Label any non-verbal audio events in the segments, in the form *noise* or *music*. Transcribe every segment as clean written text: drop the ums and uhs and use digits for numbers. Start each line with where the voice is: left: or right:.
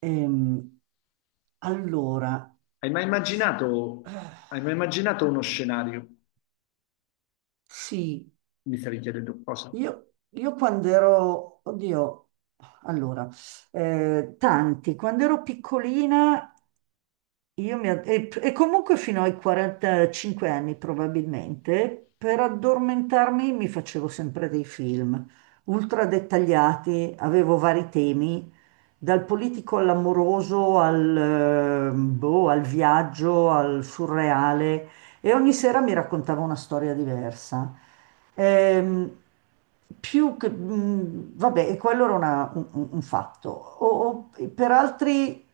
right: Ehm, allora,
left: Hai mai
right: s-
left: immaginato,
right: eh,
left: hai mai immaginato uno scenario?
right: sì,
left: Mi stavi chiedendo cosa?
right: io quando ero, oddio, allora, quando ero piccolina, e comunque fino ai 45 anni probabilmente, per addormentarmi mi facevo sempre dei film ultra dettagliati, avevo vari temi dal politico all'amoroso, boh, al viaggio, al surreale, e ogni sera mi raccontava una storia diversa. Ehm, Più che, vabbè, e quello era un fatto. Per altri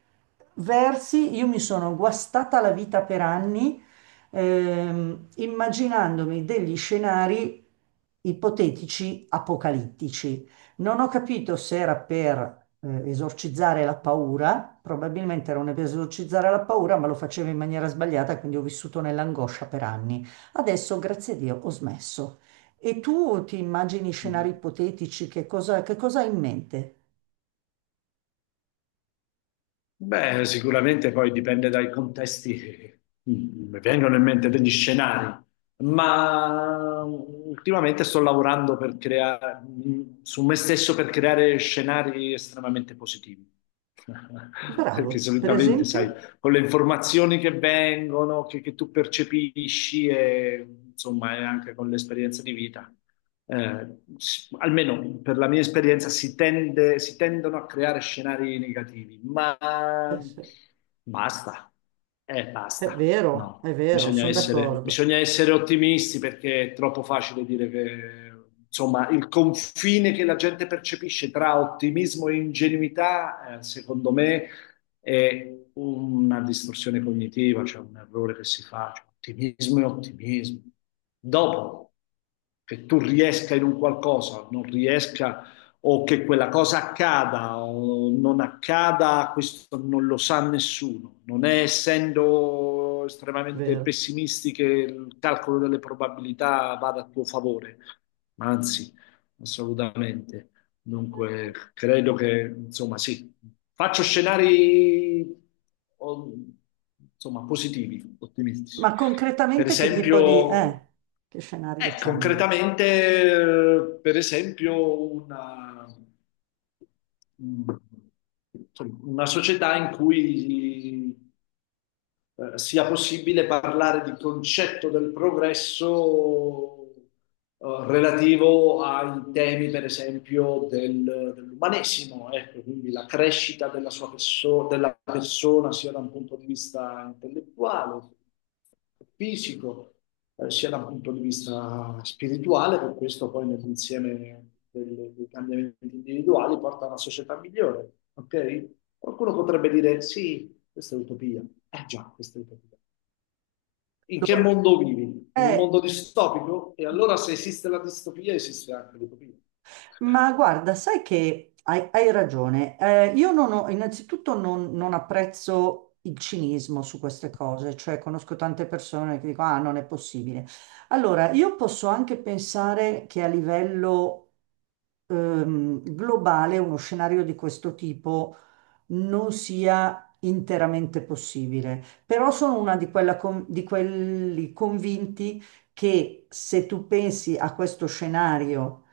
right: versi, io mi sono guastata la vita per anni, immaginandomi degli scenari ipotetici apocalittici. Non ho capito se era per esorcizzare la paura, probabilmente non è per esorcizzare la paura, ma lo facevo in maniera sbagliata, quindi ho vissuto nell'angoscia per anni. Adesso, grazie a Dio, ho smesso. E tu ti immagini scenari
left: Mm.
right: ipotetici, che cosa hai in mente?
left: Beh, sicuramente poi dipende dai contesti che mi vengono in mente degli scenari, ma ultimamente sto lavorando per su me stesso per creare scenari estremamente positivi. *laughs* Perché
right: Bravo, per
left: solitamente, sai,
right: esempio,
left: con le informazioni che vengono, che tu percepisci e insomma, e anche con l'esperienza di vita. eh, Almeno per la mia esperienza, si tendono a creare scenari negativi, ma
right: eh sì,
left: basta, basta,
right: è
left: no,
right: vero, sono d'accordo,
left: bisogna essere ottimisti perché è troppo facile dire che, insomma, il confine che la gente percepisce tra ottimismo e ingenuità, secondo me, è una distorsione cognitiva, cioè un errore che si fa, cioè ottimismo e ottimismo. Dopo che tu riesca in un qualcosa, non riesca o che quella cosa accada o non accada, questo non lo sa nessuno. Non è essendo
right: è
left: estremamente
right: vero.
left: pessimisti che il calcolo delle probabilità vada a tuo favore, ma anzi, assolutamente. Dunque, credo che, insomma, sì, faccio scenari, o- insomma, positivi, ottimistici.
right: Ma
left: Per
right: concretamente che tipo di...
left: esempio,
right: che scenario c'hai in mente?
left: concretamente, per esempio, mm, insomma, una società in cui sia possibile parlare di concetto del progresso relativo ai temi, per esempio, dell'umanesimo, ecco, quindi la crescita della della persona sia da un punto di vista intellettuale, fisico, sia da un punto di vista spirituale, per questo poi nell'insieme dei cambiamenti individuali porta a una società migliore, ok? Qualcuno potrebbe dire, sì, questa è utopia. Eh già, questa è utopia. In che
right: Allora,
left: mondo vivi? In un
right: eh,
left: mondo distopico? E allora se esiste la distopia, esiste anche l'utopia. Vabbè.
right: ma guarda, sai che hai ragione. Io non ho, innanzitutto non apprezzo il cinismo su queste cose, cioè conosco tante persone che dicono, ah, non è possibile. Allora, io posso anche pensare che a livello globale uno scenario di questo tipo non sia interamente possibile, però sono una di, quella con- di quelli convinti che se tu pensi a questo scenario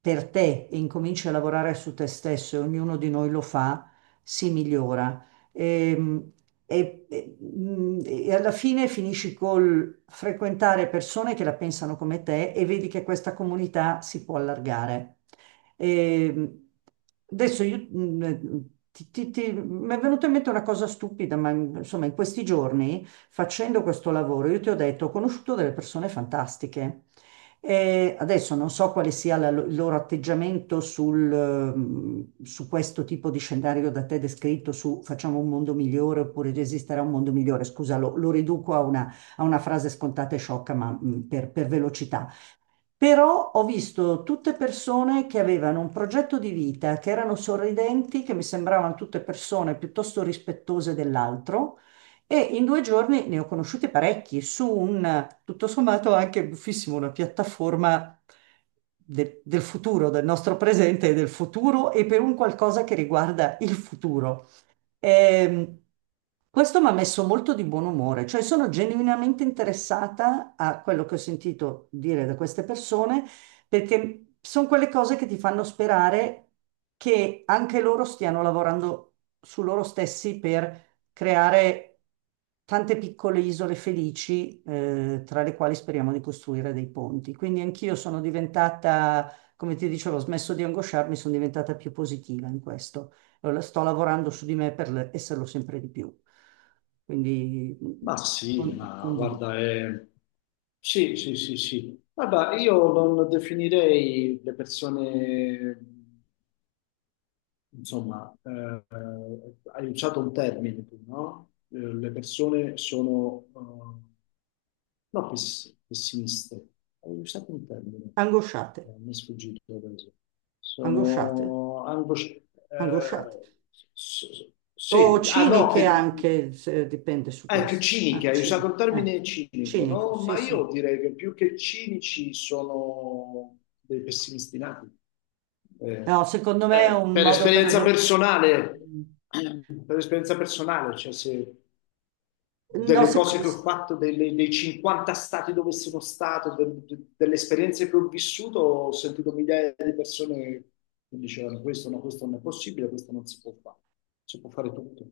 right: per te e incominci a lavorare su te stesso, e ognuno di noi lo fa, si migliora. Ehm, e alla fine finisci col frequentare persone che la pensano come te e vedi che questa comunità si può allargare. E adesso io, mi è venuta in mente una cosa stupida, ma insomma in questi giorni facendo questo lavoro io ti ho detto ho conosciuto delle persone fantastiche. E adesso non so quale sia il loro atteggiamento sul, su questo tipo di scenario da te descritto, su facciamo un mondo migliore oppure esisterà un mondo migliore. Scusa, lo riduco a una frase scontata e sciocca, ma per velocità. Però ho visto tutte persone che avevano un progetto di vita, che erano sorridenti, che mi sembravano tutte persone piuttosto rispettose dell'altro e in 2 giorni ne ho conosciuti parecchi su un, tutto sommato, anche buffissimo, una piattaforma del futuro, del nostro presente e del futuro e per un qualcosa che riguarda il futuro. Ehm, Questo mi ha messo molto di buon umore, cioè sono genuinamente interessata a quello che ho sentito dire da queste persone, perché sono quelle cose che ti fanno sperare che anche loro stiano lavorando su loro stessi per creare tante piccole isole felici, tra le quali speriamo di costruire dei ponti. Quindi anch'io sono diventata, come ti dicevo, ho smesso di angosciarmi, sono diventata più positiva in questo sto lavorando su di me per esserlo sempre di più. Quindi
left: Ma sì, ma
right: condivido.
left: guarda, è... Sì, sì, sì, sì. Guarda, io non definirei le persone insomma, hai usato un termine tu, no? Le persone sono, no, pess- pessimiste, hai usato un termine,
right: Angosciate,
left: mi è sfuggito adesso.
right: angosciate,
left: Sono angosciate,
right: angosciate. O
left: sì, ah no,
right: ciniche
left: che
right: anche, dipende su
left: ecco,
right: questo. Ah,
left: ciniche, hai usato il termine cinico,
right: cinico,
left: no?
right: sì,
left: Ma io
right: sì.
left: direi che più che cinici sono dei pessimisti nati. Eh,
right: No, secondo me è un
left: per
right: modo per...
left: esperienza
right: es-
left: personale, per esperienza personale, cioè se,
right: No,
left: delle
right: sec-
left: cose che ho fatto, dei 50 stati dove sono stato, delle esperienze che ho vissuto, ho sentito migliaia di persone che dicevano questo, no, questo non è possibile, questo non si può fare, si può fare tutto.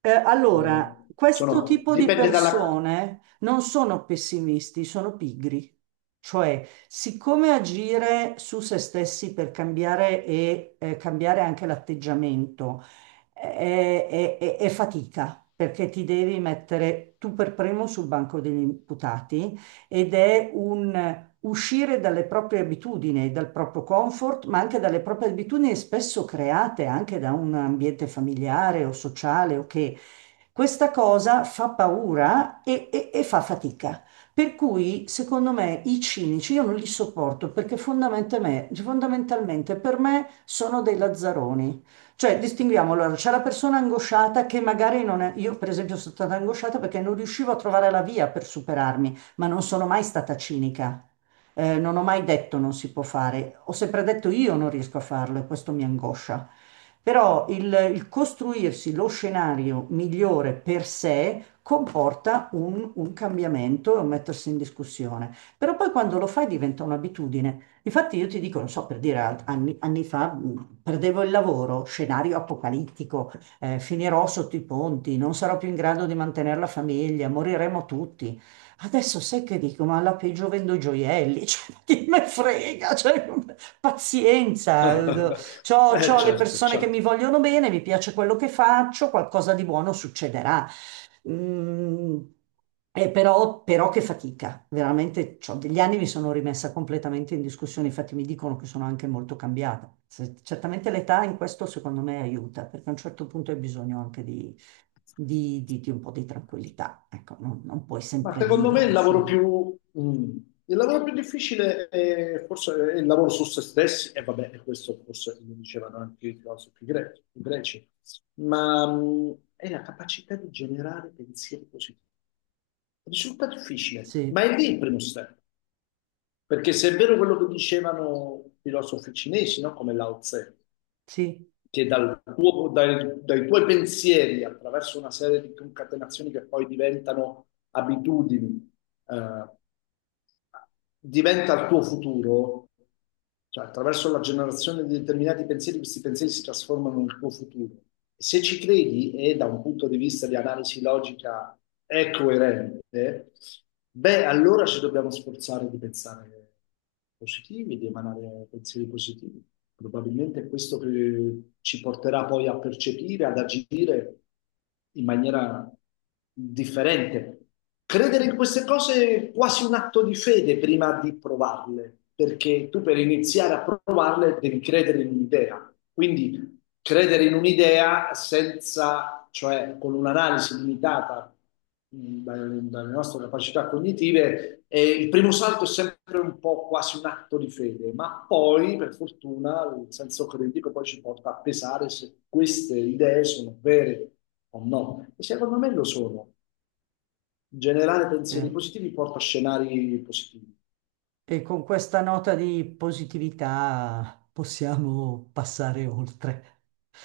left: Sono,
right: Allora, questo tipo di
left: dipende dalla...
right: persone non sono pessimisti, sono pigri. Cioè, siccome agire su se stessi per cambiare e cambiare anche l'atteggiamento è fatica, perché ti devi mettere tu per primo sul banco degli imputati ed è un uscire dalle proprie abitudini, dal proprio comfort, ma anche dalle proprie abitudini spesso create anche da un ambiente familiare o sociale o che questa cosa fa paura e fa fatica. Per cui, secondo me, i cinici io non li sopporto perché fondamentalmente per me sono dei lazzaroni. Cioè, distinguiamo, allora, c'è la persona angosciata che magari non è... Io, per esempio, sono stata angosciata perché non riuscivo a trovare la via per superarmi ma non sono mai stata cinica. Non ho mai detto non si può fare, ho sempre detto io non riesco a farlo e questo mi angoscia. Però il costruirsi lo scenario migliore per sé comporta un cambiamento e un mettersi in discussione. Però poi quando lo fai diventa un'abitudine. Infatti io ti dico, non so, per dire, anni fa perdevo il lavoro, scenario apocalittico, finirò sotto i ponti, non sarò più in grado di mantenere la famiglia, moriremo tutti. Adesso sai che dico, ma alla peggio vendo gioielli, *laughs* cioè, ma chi me frega, cioè, pazienza,
left: *laughs*
right: c'ho, c'ho le
left: Certo,
right: persone che mi
left: certo.
right: vogliono bene, mi piace quello che faccio, qualcosa di buono succederà. Mm, però che fatica, veramente, c'ho degli anni mi sono rimessa completamente in discussione, infatti mi dicono che sono anche molto cambiata. Certamente l'età in questo secondo me aiuta, perché a un certo punto hai bisogno anche di un po' di tranquillità. Ecco, non puoi
left: Ma
right: sempre
left: secondo me il
right: vivere
left: lavoro
right: sul...
left: il lavoro più difficile è forse è il lavoro su se stessi, e vabbè, e questo forse lo dicevano anche i i greci, ma mm, è la capacità di generare pensieri positivi. Risulta difficile, ma
right: Sì,
left: è lì il primo step, perché se è vero quello che dicevano i filosofi cinesi, no? Come Lao Tse,
right: sì,
left: che dai tuoi pensieri, attraverso una serie di concatenazioni che poi diventano abitudini, eh, diventa il tuo futuro, cioè attraverso la generazione di determinati pensieri, questi pensieri si trasformano nel tuo futuro. Se ci credi e da un punto di vista di analisi logica è coerente, beh, allora ci dobbiamo sforzare di pensare positivi, di emanare pensieri positivi. Probabilmente è questo che ci porterà poi a percepire, ad agire in maniera differente. Credere in queste cose è quasi un atto di fede prima di provarle, perché tu per iniziare a provarle devi credere in un'idea. Quindi credere in un'idea senza, cioè con un'analisi limitata dalle nostre capacità cognitive, il primo salto è sempre un po' quasi un atto di fede, ma poi, per fortuna, il senso critico poi ci porta a pesare se queste idee sono vere o no. E secondo me lo sono. In generale, pensieri
right: vero.
left: positivi porta a scenari positivi.
right: E con questa nota di positività possiamo passare oltre.